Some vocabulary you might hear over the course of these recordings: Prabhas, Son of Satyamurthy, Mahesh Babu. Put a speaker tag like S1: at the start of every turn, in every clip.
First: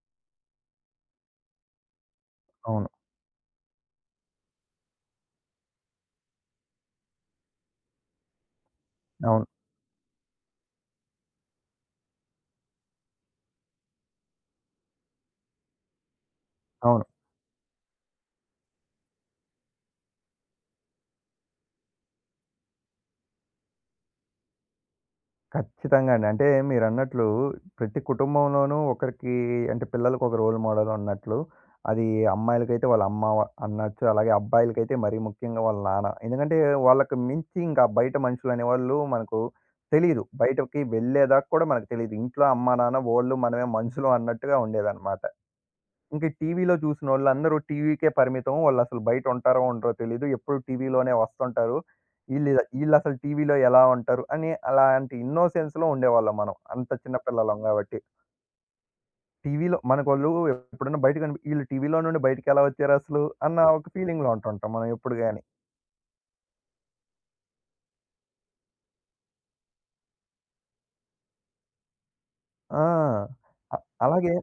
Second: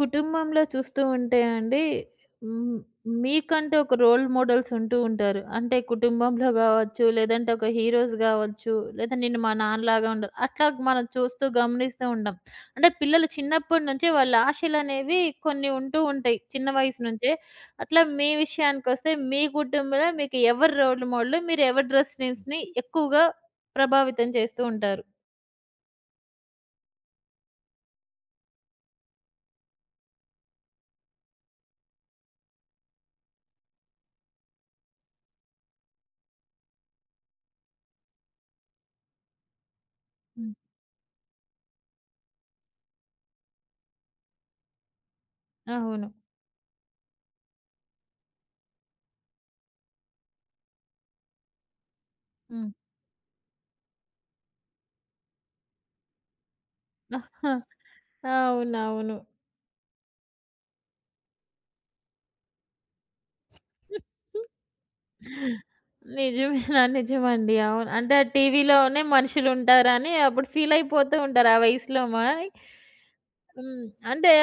S1: కుటుంబంలో చూస్తూ ఉంటే అండి. మ్,
S2: అవును.
S1: మీకంటూ ఒక రోల్ మోడల్స్ ఉంటూ ఉంటారు అంటే కుటుంబంలో కావచ్చు లేదంటే ఒక హీరోస్ కావచ్చు. లేదా నేను
S2: అవును.
S1: మా నాన్నలాగా ఉండరు అట్లా మనం చూస్తూ గమనిస్తూ ఉంటాం. అంటే పిల్లలు చిన్నప్పటి నుంచే వాళ్ళ ఆశలు అనేవి కొన్ని ఉంటూ ఉంటాయి చిన్న వయసు
S2: అవును.
S1: నుంచే. అట్లా మీ విషయానికి వస్తే మీ కుటుంబంలో మీకు ఎవరి రోల్ మోడల్, మీరు ఎవరి డ్రెస్ ని ఎక్కువగా ప్రభావితం చేస్తూ ఉంటారు?
S2: ఖచ్చితంగా అండి. అంటే మీరన్నట్లు ప్రతి కుటుంబంలోనూ ఒకరికి అంటే పిల్లలకొక రోల్ మోడల్ ఉన్నట్లు, అది అమ్మాయిలకైతే వాళ్ళ అమ్మ అనొచ్చు. అలాగే అబ్బాయిలకైతే మరీ ముఖ్యంగా వాళ్ళ నాన్న. ఎందుకంటే వాళ్ళకి మించి ఇంకా బయట మనుషులనేవాళ్ళు మనకు తెలీదు.
S1: ఉమ్,
S2: బయటకి వెళ్ళేదాకా కూడా మనకు తెలీదు. ఇంట్లో అమ్మ, నాన్న, వోళ్ళు మనమే మనుషులు అన్నట్టుగా ఉండేదన్నమాట.
S1: అవును.
S2: ఇంక టీవీలో చూసినోళ్ళందరూ టీవీకే పరిమితం. వాళ్ళసలు బయటుంటారో, ఉండరో తెలీదు. ఎప్పుడు టీవీలోనే వస్తుంటారు.
S1: ఉమ్,
S2: ఈళ్ళసలు టీవీలో ఎలా ఉంటారు అని అలాంటి ఇన్నోసెన్స్‌లో ఉండేవాళ్ళం మనం. అంత చిన్న పిల్లలం గాబట్టి.
S1: అవునవును.
S2: టీవీలో మనకోళ్ళు ఎప్పుడన్నా బయట ఈళ్ళు టీవీలో నుండి బయటికెలా వచ్చారసలు అన్న ఒక ఫీలింగ్‌లో ఉంటుంటాం మనం ఎప్పుడు గాని.
S1: నిజమేనా? నిజమండి. అవును. అంటే ఆ టీవీలోనే మనుషులుంటారని అప్పుడు ఫీలయిపోతూ ఉంటారు ఆ వయసులో మరి.
S2: ఆ!
S1: హ్మ్. అంటే
S2: అలాగే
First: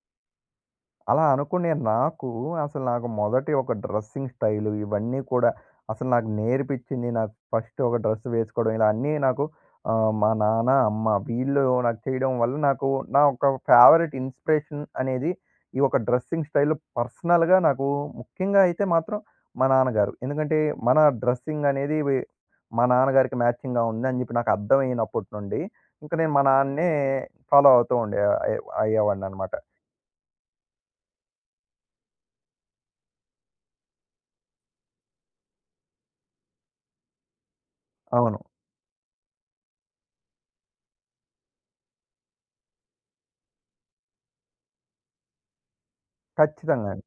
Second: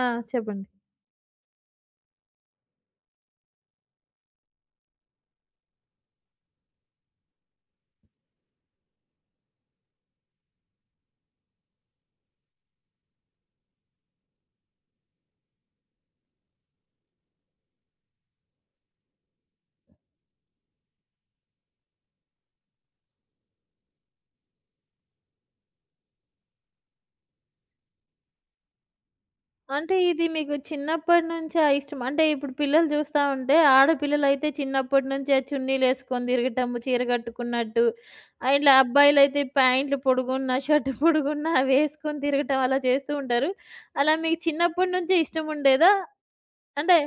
S1: ఆ! చెప్పండి.
S2: అలా అనుకునే నాకు అసలు నాకు మొదటి ఒక డ్రెస్సింగ్ స్టైలు ఇవన్నీ కూడా అసలు నాకు నేర్పించింది. నాకు ఫస్ట్ ఒక డ్రెస్ వేసుకోవడం ఇలా అన్నీ నాకు మా నాన్న, అమ్మ వీళ్ళు నాకు చేయడం వల్ల నాకు నా ఒక ఫేవరెట్ ఇన్‌స్పిరేషన్ అనేది ఈ ఒక డ్రెస్సింగ్ స్టైల్ పర్సనల్‌గా నాకు ముఖ్యంగా అయితే మాత్రం మా నాన్నగారు. ఎందుకంటే మన డ్రెస్సింగ్ అనేది మా నాన్నగారికి మ్యాచింగ్‌గా ఉందని చెప్పి నాకు అర్థమైనప్పటి నుండి ఇంక నేను మా నాన్నే ఫాలో అవుతూ ఉండే అయ్యేవాడిననమాట.
S1: అంటే ఇది మీకు చిన్నప్పటి నుంచా ఇష్టం? అంటే ఇప్పుడు పిల్లలు చూస్తా ఉంటే ఆడపిల్లలైతే చిన్నప్పటి నుంచే చున్నీలేసుకొని తిరగటము, చీర కట్టుకున్నట్టు.
S2: అవును.
S1: ఇట్లా అబ్బాయిలైతే ప్యాంట్లు పొడుగున్నా, షర్ట్ పొడుగున్నా అవేసుకొని తిరగటం అలా చేస్తూ ఉంటారు. అలా మీకు చిన్నప్పటి నుంచే ఇష్టముండేదా?
S2: ఖచ్చితంగా
S1: అంటే
S2: అండి.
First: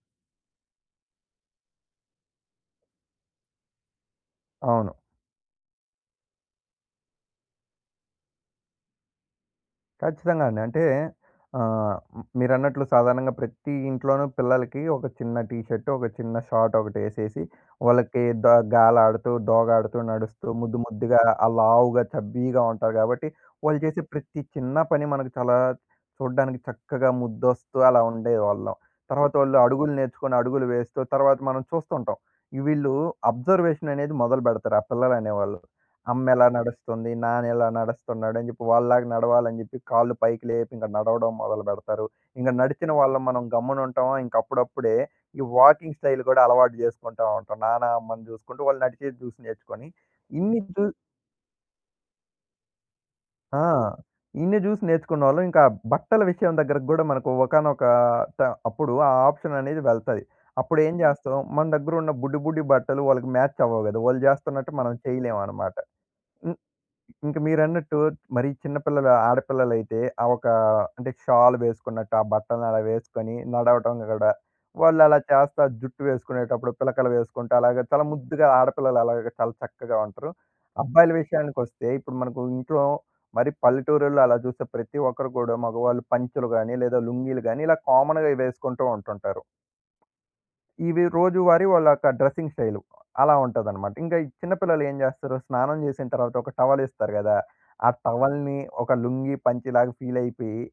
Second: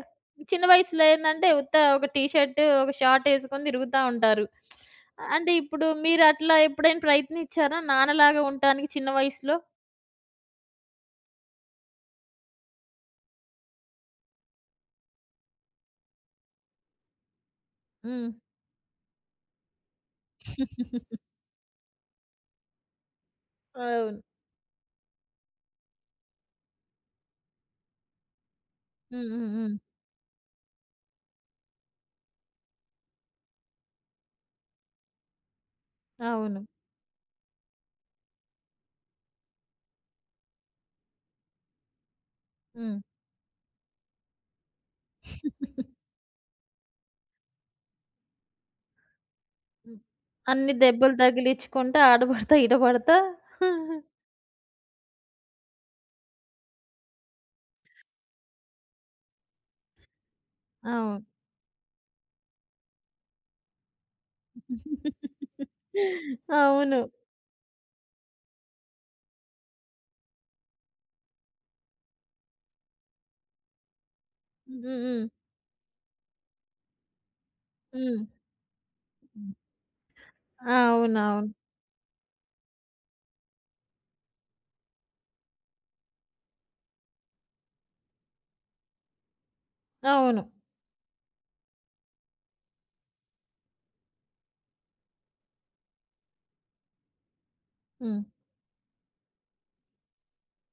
S1: చిన్న వయసులో ఏందంటే ఉత్త ఒక టీ షర్ట్, ఒక షార్ట్ ఏసుకొని తిరుగుతా ఉంటారు.
S2: అవును.
S1: అంటే ఇప్పుడు మీరు అట్లా ఎప్పుడైనా ప్రయత్నించారా నాన్నలాగా ఉండటానికి చిన్న వయసులో?
S2: ఖచ్చితంగా అండి. అంటే ఆహ్, హ్మ్. మీరన్నట్లు సాధారణంగా ప్రతి ఇంట్లోనూ పిల్లలకి ఒక చిన్న టీ షర్ట్, ఒక చిన్న షార్ట్ ఒకటేసేసి, వాళ్ళకి
S1: హ్మ్.
S2: ద గాలాడుతూ, దోగాడుతూ, నడుస్తూ, ముద్దు ముద్దుగా, లావుగా, చబ్బీగా ఉంటారు కాబట్టి, వాళ్ళు చేసే
S1: అవును.
S2: ప్రతి చిన్న పని మనకు చాలా చూడ్డానికి చక్కగా ముద్దొస్తూ అలా ఉండేవాళ్ళం.
S1: హ్మ్.
S2: తర్వాత
S1: హ్మ్.
S2: వాళ్ళు
S1: హ్మ్.
S2: అడుగులు నేర్చుకొని అడుగులు వేస్తూ, తర్వాత మనం చూస్తుంటాం. వీళ్ళు అబ్జర్వేషన్ అనేది మొదలుపెడతారు ఆ పిల్లలనేవాళ్ళు. అమ్మెలా
S1: అవును.
S2: నడుస్తుంది, నాన్నెలా నడుస్తున్నాడు అని చెప్పి వాళ్ళలాగా నడవాలని జెప్పి కాళ్ళు పైకి లేపి ఇంక నడవడం మొదలుబెడతారు. ఇంక నడిచిన
S1: హ్మ్.
S2: వాళ్ళం మనం గమ్మునుంటామా ఇంక అప్పుడప్పుడే ఈ వాకింగ్ స్టైల్ గూడా అలవాటు జేసుకుంటా ఉంటాం. నాన్న, అమ్మని జూసుకుంటూ వాళ్ళు నడిచేది జూసి నేర్చుకొని.
S1: హ్మ్.
S2: ఇన్ని
S1: అన్ని
S2: చూ
S1: దెబ్బలు తగిలించుకుంటా, ఆడ పడతా, ఈడ పడతా.
S2: ఆ! ఇన్ని జూసి నేర్చుకున్నోళ్ళం ఇంకా బట్టల విషయం దగ్గరకు గూడా మనకు ఒకానొక ట అప్పుడు ఆ ఆప్షన్ అనేది వెళ్తది. అప్పుడేం
S1: అవును.
S2: జేస్తాం మన దగ్గరున్న బుడ్డి బుడ్డి బట్టలు వాళ్ళకి మ్యాచ్ అవ్వవు గదా! వాళ్ళు జేస్తున్నట్టు మనం చేయలేమనమాట.
S1: అవును.
S2: ఇంక మీరన్నట్టు మరి చిన్నపిల్లలు ఆడపిల్లలైతే ఆ ఒక అంటే షాల్ వేసుకున్నట్టు ఆ బట్టలను అలా వేసుకొని నడవటం గూడా,
S1: హ్మ్.
S2: వాళ్ళు అలా
S1: హ్మ్.
S2: చేస్తా జుట్టు వేసుకునేటప్పుడు పిలకలు వేసుకుంటూ అలాగా చాలా
S1: హ్మ్.
S2: ముద్దుగా ఆడపిల్లలు అలాగా
S1: హ్మ్.
S2: చాలా చక్కగా ఉంటారు. అబ్బాయిల
S1: అవునవును.
S2: విషయానికొస్తే ఇప్పుడు మనకు ఇంట్లో మరి పల్లెటూరుల్లో అలా చూస్తే ప్రతి ఒక్కరు కూడా మగవాళ్ళు పంచలు గాని, లేదా లుంగీలు గాని ఇలా కామన్‌గా వేసుకుంటూ ఉంటుంటారు.
S1: అవును.
S2: ఇవి రోజువారీ వాళ్ళ యొక్క డ్రెస్సింగ్ స్టైలు. అలా ఉంటదనమాట. ఇంకా ఈ చిన్న పిల్లలు ఏం జేస్తారు, స్నానం జేసిన తర్వాత ఒక టవలేస్తారు గదా! ఆ
S1: హ్మ్.
S2: టవల్‌ని ఒక లుంగీ, పంచెలాగా ఫీలయిపోయి,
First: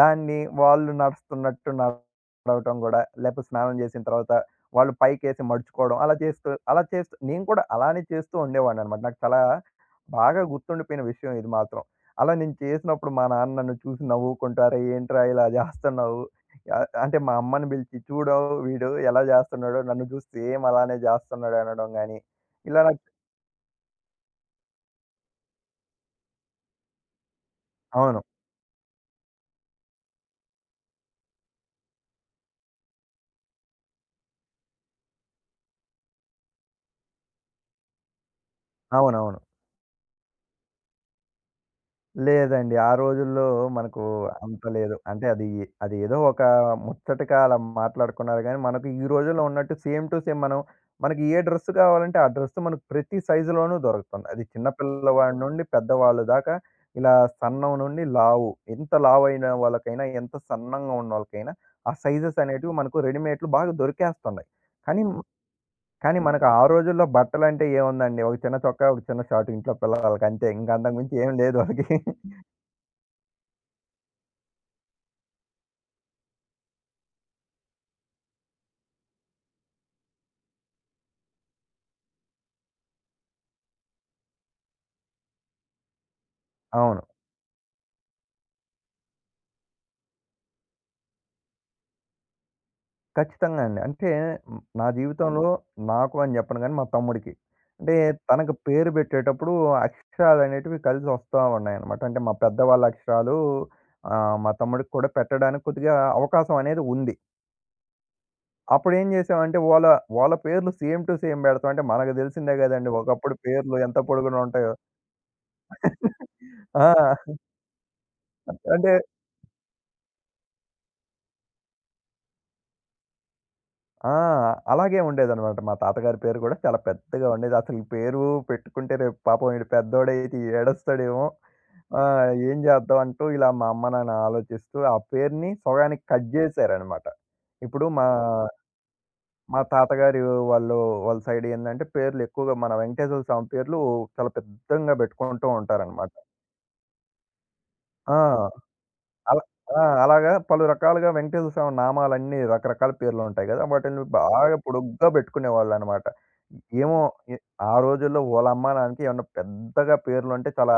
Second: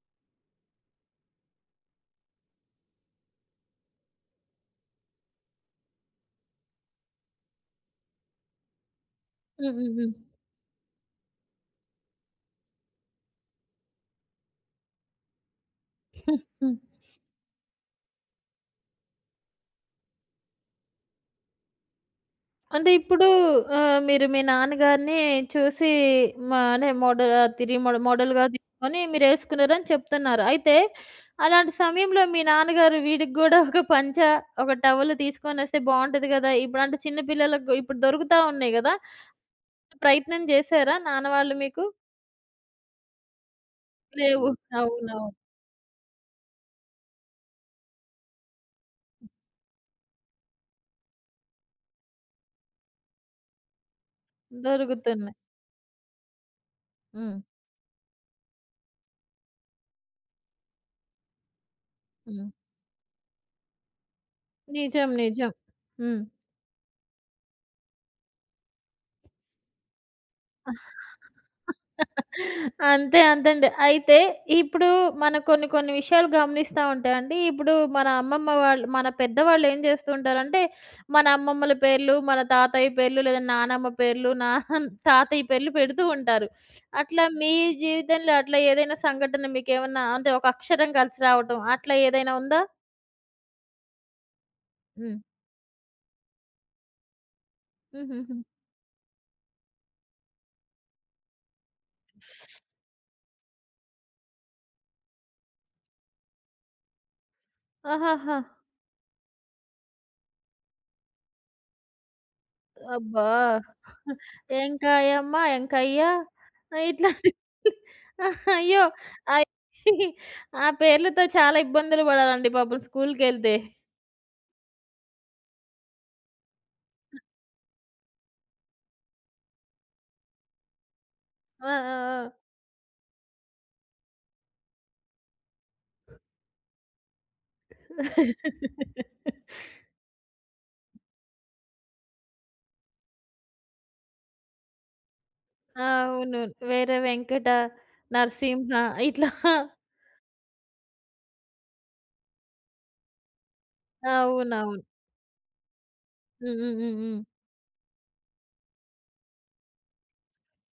S2: దాన్ని వాళ్ళు నడుస్తున్నట్టు నడవటం గూడా, లేపోతే స్నానం జేసిన తర్వాత వాళ్ళు పైకేసి మడుచుకోవడం, అలా చేస్తూ అలా చేస్తూ నేను కూడా అలానే చేస్తూ ఉండేవాడిననమాట. నాకు చాలా
S1: హ్మ్. హ్మ్. హ్మ్.
S2: బాగా గుర్తుండిపోయిన విషయం ఇది మాత్రం. అలా నేను చేసినప్పుడు మా నాన్న నన్ను చూసి నవ్వుకుంటూ, "అరె! ఏంట్రా ఇలా జేస్తన్నావు?"
S1: హ్మ్.
S2: ఆ! అంటే మా అమ్మని పిలిచి చూడు వీడు ఎలా చేస్తున్నాడో, నన్ను చూసి సేమ్ అలానే చేస్తున్నాడు అనడం గాని, ఇలా
S1: అంటే
S2: నాకు
S1: ఇప్పుడు మీరు మీ నాన్నగారిని చూసి మా అనే మోడల్, తిరిగి మోడ
S2: అవును.
S1: మోడల్‌గా తీసుకొని మీరేసుకున్నారని చెప్తున్నారు. అయితే అలాంటి సమయంలో మీ నాన్నగారు వీడికి గూడా ఒక పంచ, ఒక టవల్ తీసుకొనొస్తే బావుంటది గదా! ఇప్పుడు అంటే చిన్న పిల్లలకు ఇప్పుడు దొరుకుతా ఉన్నాయి గదా!
S2: అవునవును.
S1: ప్రయత్నం చేశారా నాన్న వాళ్ళు మీకు?
S2: లేదండి. ఆ రోజుల్లో మనకు
S1: లేవు.
S2: అంత లేదు.
S1: అవునవును.
S2: అంటే అది అది ఏదో ఒక ముచ్చటగా అలా మాట్లాడుకున్నారు గానీ, మనకు ఈ రోజుల్లో ఉన్నట్టు సేమ్ టు సేమ్ మనం మనకి ఏ డ్రెస్ కావాలంటే ఆ డ్రెస్ మనకు ప్రతి సైజులోనూ దొరుకుతుంది. అది చిన్న
S1: దొరుకుతున్నాయి.
S2: పిల్లవాడి నుండి పెద్దవాళ్ళు దాకా ఇలా
S1: హ్మ్.
S2: సన్నం నుండి లావు. ఎంత లావైన వాళ్ళకైనా, ఎంత సన్నంగా ఉన్నోళ్ళకైనా ఆ సైజెస్
S1: హ్మ్.
S2: అనేటివి మనకు రెడీమేడ్‌లు బాగా దొరికేస్తున్నాయి. కానీ,
S1: నిజం. నిజం.
S2: కానీ
S1: హ్మ్.
S2: మనకు ఆ రోజుల్లో బట్టలంటే ఏముందండి? ఒక చిన్న చొక్కా, ఒక చిన్న షార్ట్ ఇంట్లో పిల్లలకి అంతే. ఇంక అంతకు మించి ఏం లేదు వాళ్ళకి.
S1: అంతే అంతండి. అయితే ఇప్పుడు మనం కొన్ని కొన్ని విషయాలు గమనిస్తా ఉంటే అండి, ఇప్పుడు మన అమ్మమ్మ వాళ్ళు మన పెద్దవాళ్ళు ఏం చేస్తూ ఉంటారంటే, మన అమ్మమ్మల పేర్లు, మన తాతయ్య పేర్లు లేదా నానమ్మ పేర్లు, నా తాతయ్య పేర్లు పెడుతూ ఉంటారు.
S2: అవును.
S1: అట్లా మీ జీవితంలో అట్లా ఏదైనా సంఘటన మీకేమన్నా అంటే ఒక అక్షరం కలిసి రావటం అట్లా ఏదైనా ఉందా?
S2: ఖచ్చితంగా అండి. అంటే హ్మ్, నా అవును.
S1: హ్మ్.
S2: జీవితంలో నాకు అని చెప్పను గానీ, మా తమ్ముడికి. అంటే
S1: హుహుహు.
S2: తనకు పేరు పెట్టేటప్పుడు అక్షరాలనేటివి కలిసి వస్తా ఉన్నాయన్నమాట. అంటే మా పెద్దవాళ్ళ అక్షరాలు మా తమ్ముడికి కూడా పెట్టడానికి కొద్దిగా అవకాశం అనేది ఉంది.
S1: ఆహాహా!
S2: అప్పుడేం చేసామంటే వాళ్ళ పేర్లు సేమ్ టు సేమ్ పెడతాం. అంటే మనకు తెలిసిందే కదండీ!
S1: అబ్బా!
S2: ఒకప్పుడు పేర్లు ఎంత పొడుగున ఉంటాయో.
S1: "ఎంకాయమ్మ, ఎంకయ్య"
S2: ఆ!
S1: ఇట్లాంటి అయ్యో!
S2: అంటే
S1: అయ్ ఆ పేర్లతో చాలా ఇబ్బందులు పడాలండి పాపం స్కూలుకెళ్తే.
S2: ఆ! అలాగే ఉండేదనమాట. మా తాతగారి పేరు గూడా చాలా పెద్దగా ఉండేది. అసలు ఈ పేరు పెట్టుకుంటే రేపు పాపం ఈడు పెద్దోడైతే ఏడుస్తాడేమో!
S1: ఆ! ఆ!
S2: ఏం చేద్దాం అంటూ ఇలా మా అమ్మ, నాన్న ఆలోచిస్తూ ఆ పేరుని సగానికి కట్ జేశారనమాట. ఇప్పుడు మా మా తాతగారి వాళ్ళు వాళ్ళ సైడ్ ఏందంటే పేర్లు ఎక్కువగా మన వెంకటేశ్వర స్వామి పేర్లు చాలా పెద్దంగా పెట్టుకుంటూ
S1: ఆ!
S2: ఉంటారనమాట.
S1: అవును. వేరే వెంకట,
S2: ఆ!
S1: నరసింహ ఇట్లా
S2: అలా ఆ! అలాగా పలు రకాలుగా వెంకటేశ్వర స్వామి నామాలన్నీ రకరకాల పేర్లుంటాయి గదా! వాటిల్ని బాగా
S1: అవునవును.
S2: పొడుగ్గా పెట్టుకునేవాళ్ళనమాట.
S1: హ్మ్. హ్మ్. హ్మ్.
S2: ఏమో
S1: హ్మ్.
S2: ఎ ఆ రోజుల్లో ఓళ్ళమ్మ, నాన్నకి ఏమన్నా పెద్దగా పేర్లుంటే చాలా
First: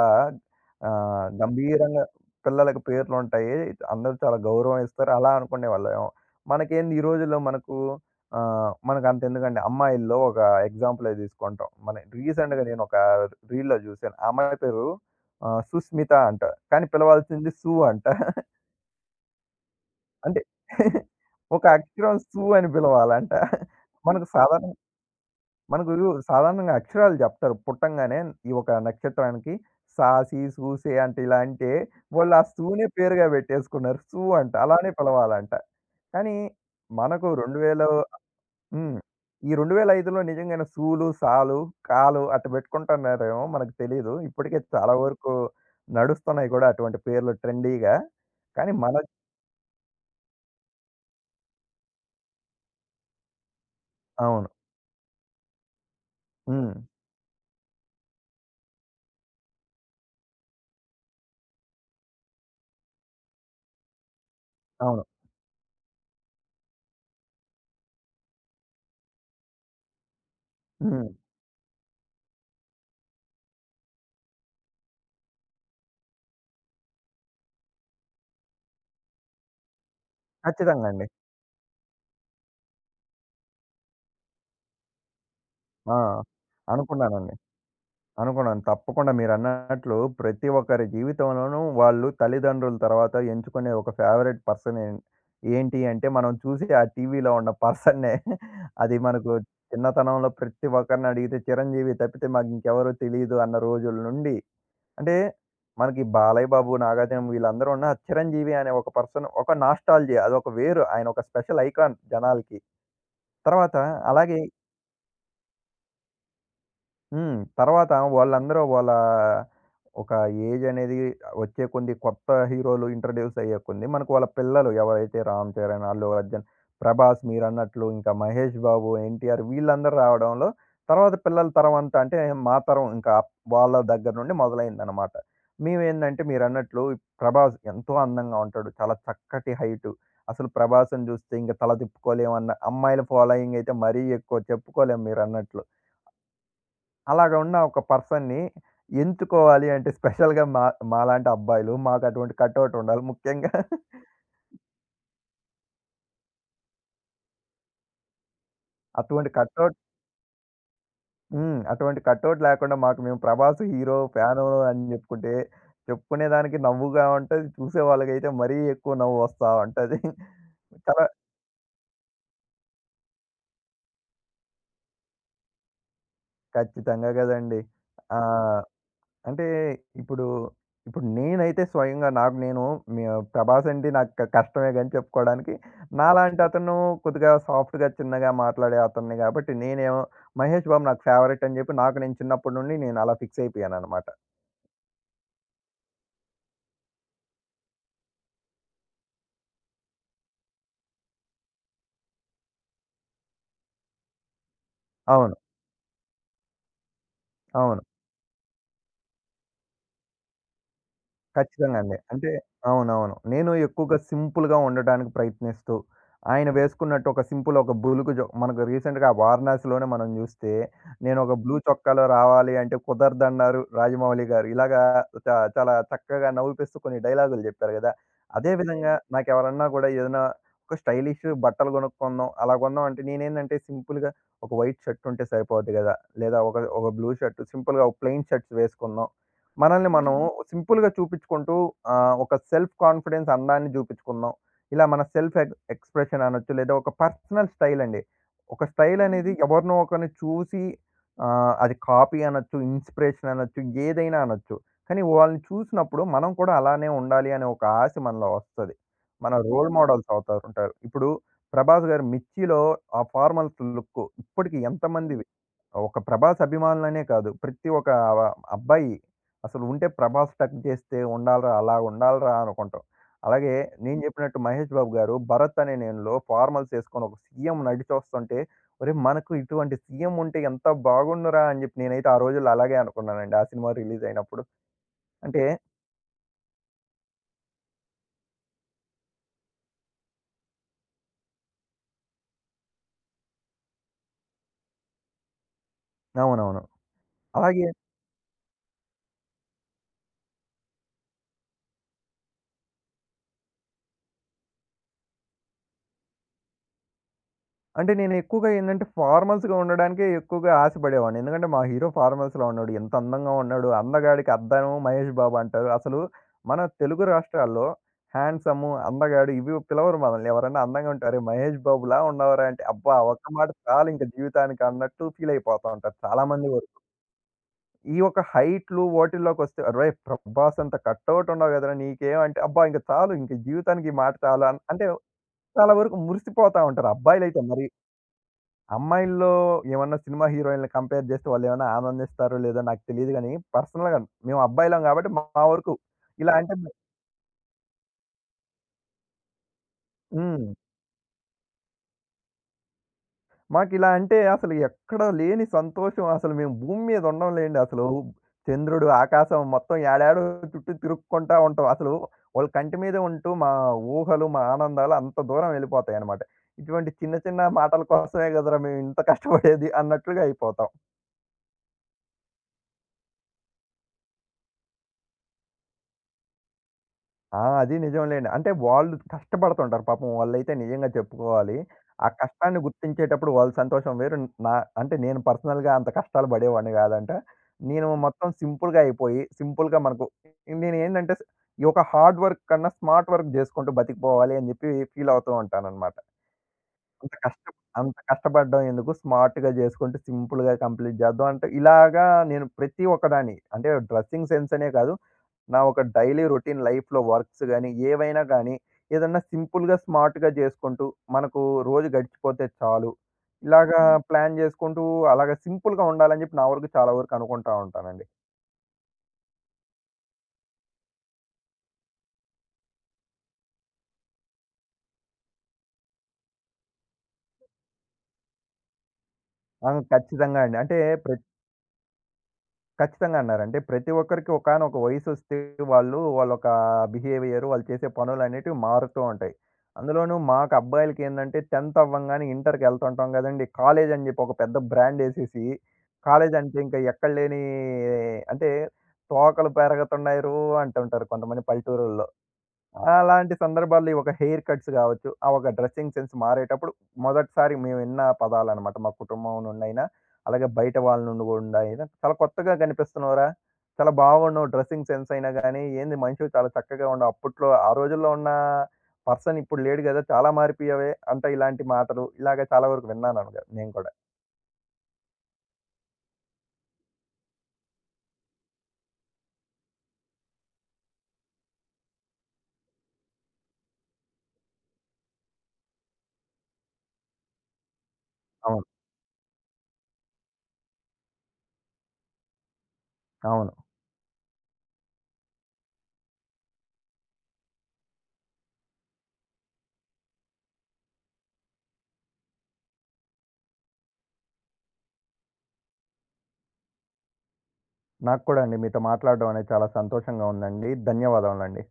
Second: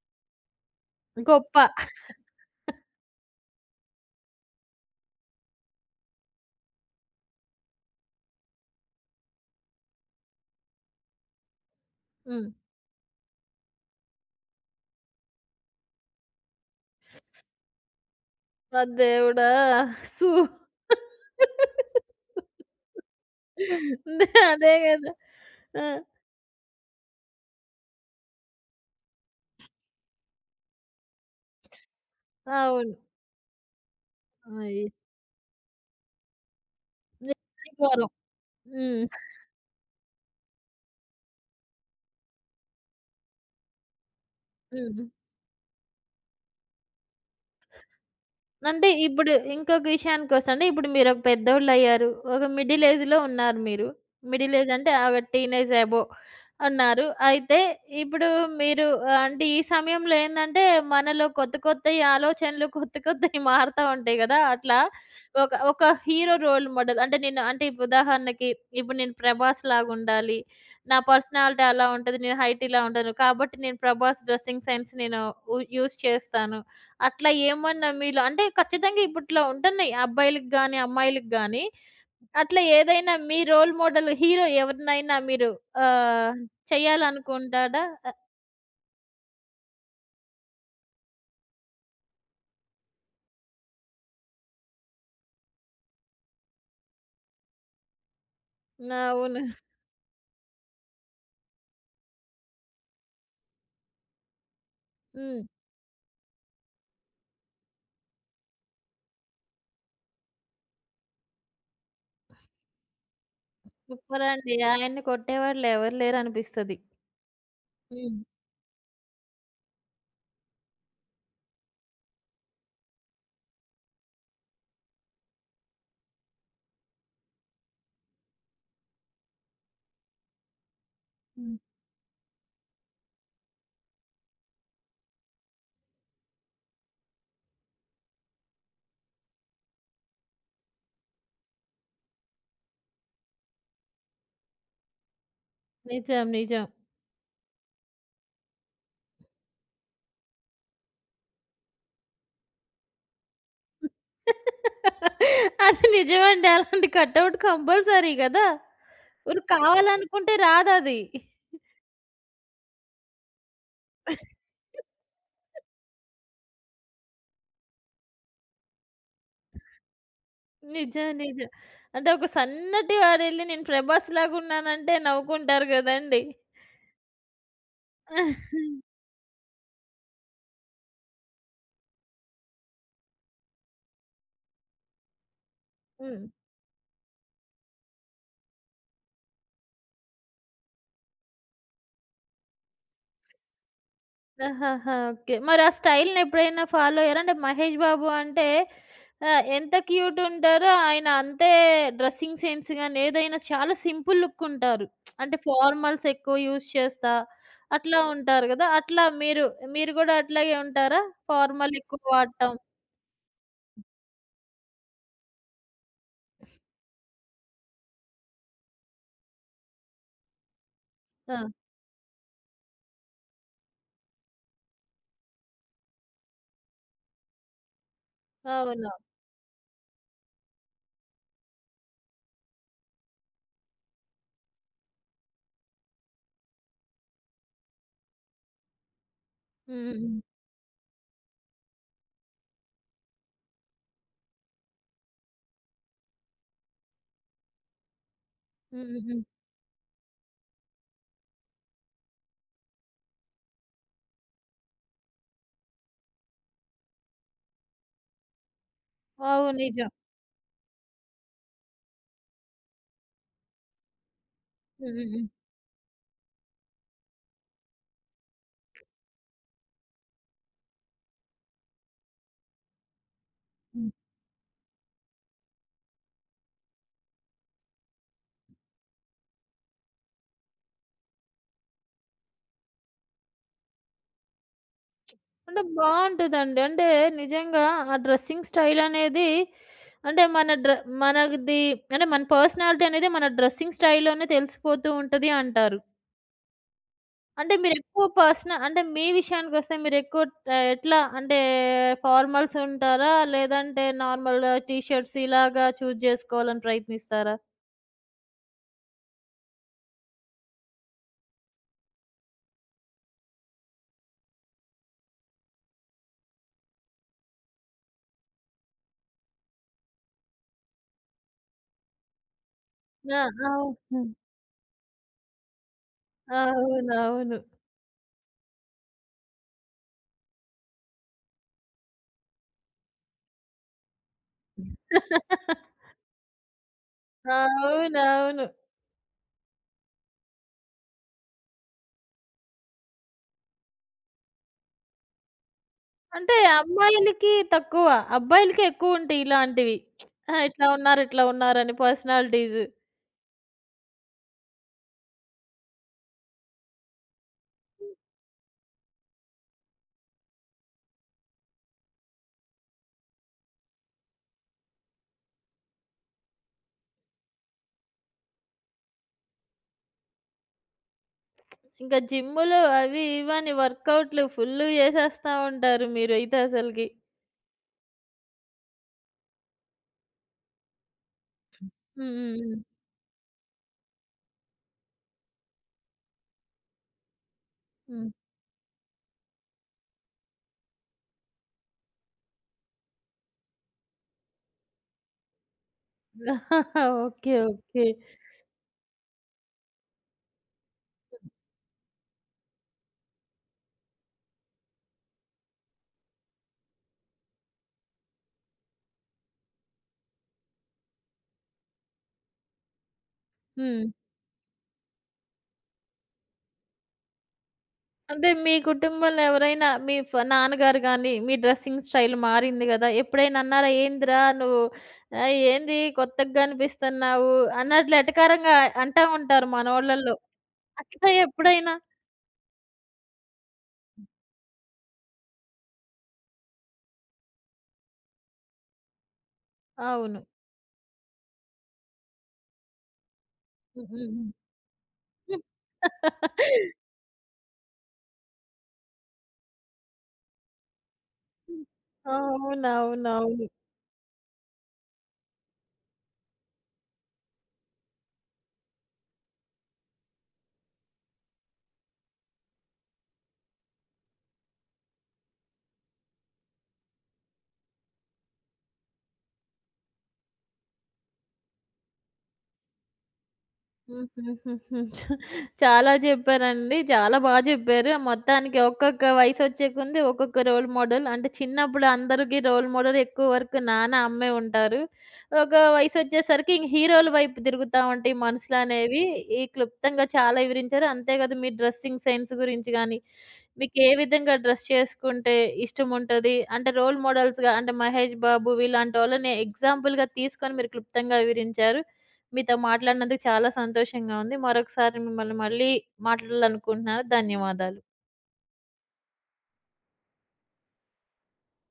S1: గొప్ప.
S2: గంభీరంగా పిల్లలకి పేర్లుంటాయి. అందరూ చాలా గౌరవం ఇస్తారు. అలా అనుకునేవాళ్ళేమో. మనకేంది ఈ రోజుల్లో మనకు మనకంతెందుకండి అమ్మాయిల్లో ఒక ఎగ్జాంపులే తీసుకుంటాం. మన
S1: హ్మ్.
S2: రీసెంట్‌గా నేనొక రీల్‌లో జూసాను. ఆ అమ్మాయి పేరు సుస్మిత అంట. కానీ పిలవాల్సింది సు అంట.
S1: ఆ దేవుడా! సు
S2: అంటే ఒక అక్షరం 'సు' అని పిలవాలంట. మనకు సాధారణ
S1: అదే కదా! ఆ!
S2: మనకు సాధారణంగా అక్షరాలు చెప్తారు. పుట్టంగానే ఈ ఒక నక్షత్రానికి సా, సి, సు, సే అంటే ఇలా అంటే వాళ్ళు ఆ 'సు'నే
S1: అవును.
S2: పేరుగా పెట్టేసుకున్నారు. 'సు' అంట.
S1: అయ్
S2: అలానే పిలవాలంట. కానీ మనకు
S1: నే
S2: 2000
S1: ఆదివారం.
S2: హ్మ్.
S1: హ్మ్.
S2: ఈ 2005లో నిజంగానే 'సు'లు, 'సా'లు, 'కా'లు అట్ట పెట్టుకుంటున్నారేమో మనకు తెలీదు. ఇప్పటికే చాలా
S1: హ్మ్.
S2: వరకు నడుస్తున్నాయి కూడా అటువంటి పేర్లు ట్రెండీగా. కానీ
S1: అంటే
S2: మన
S1: ఇప్పుడు ఇంకొక విషయానికొస్తే ఇప్పుడు మీరొక పెద్దోళ్ళయ్యారు. ఒక మిడిల్ ఏజ్‌లో ఉన్నారు మీరు.
S2: అవును.
S1: మిడిల్ ఏజ్ అంటే ఒక టీనేజ్
S2: హ్మ్.
S1: ఉన్నారు. అయితే ఇప్పుడు మీరు అంటే ఈ సమయంలో ఏందంటే మనలో కొత్త కొత్తయి ఆలోచనలు కొత్త కొత్తయి మారుతా ఉంటాయి గదా! అట్లా
S2: అవును.
S1: ఒక ఒక హీరో రోల్ మోడల్ అంటే నేను అంటే ఇప్పుడు ఉదాహరణకి ఇప్పుడు నేను 'ప్రభాస్' లాగుండాలి. నా
S2: హ్మ్.
S1: పర్సనాలిటీ అలా ఉంటది. నేను హైట్ ఇలా ఉంటాను. కాబట్టి నేను 'ప్రభాస్' డ్రెస్సింగ్ సెన్స్ నేను యూజ్ చేస్తాను. అట్లా ఏమన్నా మీలో అంటే ఖచ్చితంగా ఇప్పట్లో ఉంటున్నాయి అబ్బాయిలకి గాని,
S2: ఖచ్చితంగా అండి.
S1: అమ్మాయిలకి గాని. అట్లా ఏదైనా మీ రోల్ మోడల్ హీరో ఎవరినైనా మీరు
S2: ఆ!
S1: ఆహ్,
S2: అనుకున్నానండి.
S1: చేయాలనుకుంటాడా? ఆహ్,
S2: అనుకున్నాను. తప్పకుండా మీరన్నట్లు ప్రతి ఒక్కరి జీవితంలోనూ వాళ్ళు తల్లిదండ్రుల తర్వాత ఎంచుకునే ఒక ఫేవరెట్ పర్సన్ ఏంటి అంటే మనం చూసి ఆ టీవీలో ఉన్న పర్సన్‌నే. అది మనకు
S1: అవును.
S2: చిన్నతనంలో ప్రతి ఒక్కరిని అడిగితే 'చిరంజీవి' తప్పితే మాకు ఇంకెవరో తెలీదు అన్న రోజుల నుండి అంటే
S1: హ్మ్.
S2: మనకి 'బాలయ్య బాబు', 'నాగార్జున' వీళ్ళందరూ ఉన్న 'చిరంజీవి' అనే ఒక పర్సన్ ఒక నాస్టాల్జియా అదొక వేరు. ఆయన ఒక స్పెషల్ ఐకాన్ జనాలకి. తర్వాత అలాగే
S1: సూపరండి. ఆయన్ని కొట్టేవాళ్ళు ఎవరు లేరనిపిస్తది.
S2: హ్మ్. తర్వాత
S1: హ్మ్.
S2: వాళ్ళందరూ వాళ్ళ ఒక ఏజ్ అనేది వచ్చే కొద్దీ కొత్త హీరోలు ఇంట్రొడ్యూస్ అయ్యే కొద్దీ మనకు వాళ్ళ పిల్లలు ఎవరైతే 'రామ్ చరణ్', 'అల్లు అర్జున్', 'ప్రభాస్' మీరన్నట్లు ఇంకా 'మహేష్ బాబు', 'ఎన్టీఆర్' వీళ్ళందరూ రావడంలో తర్వాత పిల్లల
S1: హ్మ్.
S2: తరం అంతా అంటే మా తరం ఇంకా వాళ్ళ దగ్గర నుండి మొదలైందనమాట. మేమేందంటే మీరన్నట్లు 'ప్రభాస్' ఎంతో అందంగా ఉంటాడు. చాలా చక్కటి హైటు. అసలు 'ప్రభాస్‌ని' చూస్తే ఇంక తల తిప్పుకోలేమన్న అమ్మాయిల ఫాలోయింగ్ అయితే మరీ ఎక్కువ చెప్పుకోలేం మీరన్నట్లు.
S1: నిజం. నిజం.
S2: అలాగ ఉన్న ఒక పర్సన్‌ని ఎంచుకోవాలి అంటే స్పెషల్‌గా మాలాంటి అబ్బాయిలు మాకటువంటి కటౌట్ ఉండాలి. ముఖ్యంగా
S1: అది నిజమండి. అలాంటి కటౌట్ కంపల్సరీ గదా!
S2: అటువంటి
S1: ఊరు
S2: కటౌట్
S1: కావాలనుకుంటే రాదది.
S2: హ్మ్. అటువంటి కటౌట్ లేకుండా మాకు మేము 'ప్రభాస్' హీరో ఫ్యాను అని జెప్పుకుంటే, చెప్పుకునేదానికి నవ్వుగా ఉంటది. చూసేవాళ్ళకైతే మరీ ఎక్కువ నవ్వొస్తా ఉంటది. చాలా
S1: నిజం. నిజం. అంటే ఒక సన్నటి వాడెళ్లి నేను ప్రభాస్‌లాగున్నానంటే నవ్వుకుంటారు గదండీ!
S2: ఖచ్చితంగా గదండీ! ఆ! అంటే ఇప్పుడు, ఇప్పుడు నేనైతే స్వయంగా నాకు నేను మీ ప్రభాస్ అంటే నాకు కష్టమే గాని చెప్పుకోవడానికి.
S1: హ్మ్.
S2: నాలాంటి అతను కొద్దిగా సాఫ్ట్‌గా, చిన్నగా మాట్లాడే అతన్ని గాబట్టి నేనేమో మహేష్ బాబు నాకు ఫేవరెట్ అని జెప్పి నాకు నేను చిన్నప్పటి నుండి నేను అలా ఫిక్స్ అయిపోయానన్నమాట.
S1: ఆహాహా! ఓకే. మరి ఆ స్టైల్‌నెప్పుడైనా ఫాలో అయ్యారా? అంటే 'మహేష్ బాబు' అంటే ఎంత క్యూట్ ఉంటారో ఆయన, అంతే డ్రెస్సింగ్ సెన్స్ గాని ఏదైనా చాలా సింపుల్ లుక్ ఉంటారు.
S2: అవును.
S1: అంటే ఫార్మల్స్ ఎక్కువ యూజ్ చేస్తా
S2: అవును.
S1: అట్లా ఉంటారు గదా! అట్లా మీరు గూడా అట్లాగే ఉంటారా? ఫార్మల్
S2: ఖచ్చితంగా అండి.
S1: ఎక్కువ
S2: అంటే
S1: వాడటం.
S2: అవునవును. నేను ఎక్కువగా సింపుల్‌గా ఉండడానికి ప్రయత్నిస్తూ, ఆయన వేసుకున్నట్టు ఒక సింపుల్ ఒక బులుగు మనకు రీసెంట్‌గా వారణాసిలోనే మనం జూస్తే, నేనొక
S1: ఆ!
S2: బ్లూ చొక్కాలో రావాలి అంటే కుదరదన్నారు రాజమౌళి గారు. ఇలాగా చ చాలా చక్కగా నవ్విపిస్తూ కొన్ని డైలాగులు జెప్పారు గదా! అదే
S1: అవును.
S2: విధంగా నాకెవరన్నా గూడా ఏదైనా ఒక స్టైలిష్ బట్టలు గొనుక్కుందాం, అలా గొందాం అంటే నేనేందంటే సింపుల్‌గా ఒక వైట్ షర్ట్ ఉంటే సరిపోద్ది గదా! లేదా ఒక ఒక బ్లూ షర్ట్ సింపుల్‌గా ఒక ప్లెయిన్ షర్ట్స్ వేసుకుందాం. మనల్ని
S1: హ్మ్.
S2: మనం
S1: హ్మ్.
S2: సింపుల్‌గా చూపించుకుంటూ ఒక సెల్ఫ్ కాన్ఫిడెన్స్ అందాన్ని చూపించుకుందాం. ఇలా మన సెల్ఫ్ ఎక్స్‌ప్రెషన్ అనొచ్చు. లేదా ఒక పర్సనల్ స్టైల్ అండి. ఒక
S1: హ్మ్.
S2: స్టైల్
S1: హ్మ్.
S2: అనేది ఎవరినో ఒకరిని చూసి అది కాపీ అనొచ్చు, ఇన్స్‌పిరేషన్ అనొచ్చు, ఏదైనా అనొచ్చు. కానీ వాళ్ళని చూసినప్పుడు మనం కూడా అలానే ఉండాలి అనే ఒక ఆశ మనలో వస్తది. మన
S1: అవును.
S2: రోల్
S1: నిజం.
S2: మోడల్స్ అవుతా ఉంటారు. ఇప్పుడు 'ప్రభాస్' గారు 'మిర్చిలో' ఆ ఫార్మల్స్ లుక్ ఇప్పటికి
S1: హ్మ్. హ్మ్.
S2: ఎంతమంది
S1: హ్మ్.
S2: ఒక 'ప్రభాస్' అభిమానులనే కాదు. ప్రతి ఒక్క అబ్బాయి అసలు ఉంటే 'ప్రభాస్' టక్ చేస్తే ఉండాలిరా, అలా ఉండాలిరా అనుకుంటాం. అలాగే
S1: హ్మ్.
S2: నేను చెప్పినట్టు మహేష్ బాబు గారు 'భరత్' అనే నేనులో ఫార్మల్స్ ఏసుకొని ఒక సీఎం నడిచొస్తుంటే, ఒరేయ్! మనకు ఇటువంటి సీఎం ఉంటే ఎంత బాగుండురా అని చెప్పి నేనైతే ఆ రోజుల్లో అలాగే అనుకున్నానండి. ఆ సినిమా రిలీజ్ అయినప్పుడు. అంటే
S1: అంటే బావుంటదండి. అంటే నిజంగా ఆ డ్రెస్సింగ్ స్టైల్ అనేది అంటే మన డ్ర మనది అంటే మన పర్సనాలిటీ అనేది మన డ్రెస్సింగ్ స్టైల్‌లోనే తెలిసిపోతూ ఉంటది అంటారు.
S2: అవునవును.
S1: అంటే
S2: అలాగే
S1: మీరెక్కువ పర్సన అంటే మీ విషయానికొస్తే మీరెక్కువ ఎట్లా అంటే ఫార్మల్స్ ఉంటారా? లేదంటే నార్మల్ టీ షర్ట్స్ ఇలాగా చూజ్ జేసుకోవాలని ప్రయత్నిస్తారా?
S2: అంటే నేను ఎక్కువగా ఏందంటే ఫార్మల్స్‌గా ఉండడానికే ఎక్కువగా ఆశపడేవాడిని. ఎందుకంటే మా హీరో ఫార్మల్స్‌లో ఉన్నాడు. ఎంత అందంగా ఉన్నాడు. అందగాడికి అద్దం మహేష్ బాబు అంటారు. అసలు మన తెలుగు రాష్ట్రాల్లో హ్యాండ్సము, అందగాడు ఇవి పిలవరు మనల్ని. ఎవరన్నా అందంగా ఉంటే "అరే! మహేష్ బాబులా ఉన్నావురా" అంటే అబ్బా!
S1: ఆ!
S2: ఒక్క మాట చాలు
S1: అవును.
S2: ఇంక జీవితానికి అన్నట్టు ఫీల్ అయిపోతా ఉంటారు చాలామంది వరకు.
S1: అవునవును.
S2: ఈ యొక్క హైట్‌లు వాటిల్లోకొస్తే "అరేయ్! ప్రభాస్ అంత కటౌట్ ఉన్నావు కదరా నీకేం" అంటే అబ్బా! ఇంక చాలు ఇంక జీవితానికి ఈ మాట చాలు అంటే చాలా వరకు మురిసిపోతా ఉంటారు అబ్బాయిలైతే మరి.
S1: అవునవును.
S2: అమ్మాయిల్లో ఏమన్నా సినిమా హీరోయిన్‌లని కంపేర్ జేస్తే వాళ్ళేమన్నా ఆనందిస్తారో లేదో నాకు తెలీదు గానీ, పర్సనల్‌గా మేము అబ్బాయిలం గాబట్టి మా మా వరకు ఇలా
S1: అంటే
S2: అంటే
S1: అమ్మాయిలకి తక్కువ. అబ్బాయిలకే ఎక్కువుంటాయి ఇలాంటివి. ఆ!
S2: హ్మ్.
S1: ఇట్లా ఉన్నారు, ఇట్లా ఉన్నారని పర్సనాలిటీస్.
S2: మాకిలా అంటే అసలు ఎక్కడ లేని సంతోషం అసలు మేము భూమి మీద ఉండం లేండి అసలు. చంద్రుడు, ఆకాశం మొత్తం యాడాడో చుట్టూ తిరుక్కుంటా ఉంటాం. అసలు వాళ్ళ కంటి మీదే ఉంటూ మా ఊహలు, మా ఆనందాలు అంత దూరం వెళ్ళిపోతాయన్నమాట. ఇటువంటి చిన్న చిన్న మాటల కోసమే గదరా మేము ఇంత కష్టపడేది అన్నట్లుగా అయిపోతాం.
S1: ఇంకా జిమ్ములు అవి ఇవని వర్కౌట్‌లు ఫుల్ చేసేస్తా ఉంటారు మీరైతే అసలకి.
S2: అది నిజంలేండి. అంటే వాళ్ళు కష్టపడుతుంటారు పాపం వాళ్ళైతే నిజంగా చెప్పుకోవాలి. ఆ
S1: హ్మ్. హ్మ్. హ్మ్.
S2: కష్టాన్ని గుర్తించేటప్పుడు వాళ్ళ సంతోషం వేరు. నా అంటే నేను పర్సనల్‌గా అంత కష్టాలు పడేవాడిని కాదంట. నేను
S1: హ్మ్.
S2: మొత్తం సింపుల్‌గా అయిపోయి, సింపుల్‌గా మనకు నేనేంటంటే ఈ యొక్క హార్డ్ వర్క్ కన్నా స్మార్ట్ వర్క్ చేసుకుంటూ బతికిపోవాలి అని చెప్పి ఫీల్ అవుతూ ఉంటాననమాట. అంత
S1: ఓకే.
S2: కష్ట
S1: ఓకే.
S2: అంత కష్టపడడం ఎందుకు స్మార్ట్‌గా చేసుకుంటూ సింపుల్‌గా కంప్లీట్ చేద్దాం అంటే ఇలాగా నేను ప్రతి ఒక్కదాన్ని అంటే డ్రెస్సింగ్ సెన్స్ అనే కాదు. నా ఒక డైలీ రొటీన్ లైఫ్‌లో వర్క్స్ గాని, ఏవైనా గాని, ఏదన్నా సింపుల్‌గా, స్మార్ట్‌గా జేసుకుంటూ, మనకు రోజు గడిచిపోతే చాలు. ఇలాగా
S1: హ్మ్.
S2: ప్లాన్ జేసుకుంటూ అలాగా సింపుల్‌గా ఉండాలని జెప్పి నా వరకు చాలా వరకు అనుకుంటా ఉంటానండి.
S1: అంటే మీ కుటుంబంలో ఎవరైనా మీ ఫ నాన్నగారు గాని, మీ డ్రెస్సింగ్ స్టైల్ మారింది గదా! ఎప్పుడైనా అన్నారా? "ఏందిరా నువ్వు, ఆహ్, ఏంది కొత్తగా కనిపిస్తున్నావు" అన్నట్లు ఎటకారంగా అంటా ఉంటారు మనోళ్ళలో.
S2: ఖచ్చితంగా అండి. అంటే
S1: అట్లా
S2: ప్ర
S1: ఎప్పుడైనా
S2: ఖచ్చితంగా అన్నారు. అంటే ప్రతి ఒక్కరికి ఒకానొక వయసొస్తే వాళ్ళు వాళ్ళొక బిహేవియర్, వాళ్ళు చేసే పనులనేటివి మారుతూ ఉంటాయి. అందులోనూ
S1: అవును.
S2: మాకు అబ్బాయిలకేందంటే 10థ్ అవ్వంగానే ఇంటర్‌కెళ్తుంటాం గదండీ!
S1: హ్మ్.
S2: కాలేజ్ అని జెప్పి
S1: హ్మ్.
S2: ఒక పెద్ద
S1: హ్మ్. అవునవునవును.
S2: బ్రాండేసేసి కాలేజ్ అంటే ఇంకా ఎక్కడ లేని అంటే తోకలు పెరగతున్నాయిరు అంటుంటారు కొంతమంది
S1: హ్మ్.
S2: పల్లెటూరుల్లో. అలాంటి
S1: అవునవునవును.
S2: సందర్భాల్లో ఈ ఒక హెయిర్ కట్స్ గావచ్చు, ఆ ఒక డ్రెస్సింగ్ సెన్స్ మారేటప్పుడు మొదటిసారి మేము విన్న పదాలనమాట. మా కుటుంబం నుండైనా, అలాగే బయట వాళ్ళ నుండి గూడా అయినా, "చాలా కొత్తగా కనిపిస్తున్నావురా! చాలా బాగున్నావు డ్రెస్సింగ్ సెన్స్ అయినా గానీ, ఏంది మనిషివి చాలా చక్కగా ఉన్నావు. అప్పట్లో ఆ రోజుల్లో ఉన్న పర్సన్ ఇప్పుడు లేడు గదా! చాలా మారిపోయావే" అంట ఇలాంటి మాటలు. ఇలాగ చాలా వరకు విన్నాను అనగా నేను కూడా.
S1: హుహుహుహు. చాలా జెప్పారండి. చాలా బా జెప్పారు. మొత్తానికి ఒక్కొక్క వయసొచ్చే కొంది ఒక్కొక్క రోల్ మోడల్. అంటే చిన్నప్పుడు అందరికి రోల్ మోడల్ ఎక్కువ వరకు నాన్న, అమ్మే ఉంటారు. ఒక వయసొచ్చేసరికి ఇంక హీరోల వైపు తిరుగుతా ఉంటాయి
S2: అవును.
S1: మనుషులనేవి. ఈ క్లుప్తంగా చాలా వివరించారు. అంతే కాదు మీ డ్రెస్సింగ్ సెన్స్ గురించి గానీ,
S2: అవును.
S1: మీకే విధంగా డ్రెస్ చేసుకుంటే ఇష్టముంటది. అంటే రోల్ మోడల్స్‌గా అంటే 'మహేష్ బాబు' వీలాంటోళ్ళని ఎగ్జాంపుల్‌గా తీసుకొని మీరు క్లుప్తంగా వివరించారు. మీతో మాట్లాడినందుకు చాలా సంతోషంగా ఉంది. మరొకసారి మిమ్మల్ని మళ్ళీ మాట్లాడాలనుకుంటున్నాను. ధన్యవాదాలు.
S2: నాకు కూడా అండి మీతో మాట్లాడడం అనేది చాలా సంతోషంగా ఉందండి. ధన్యవాదములండి.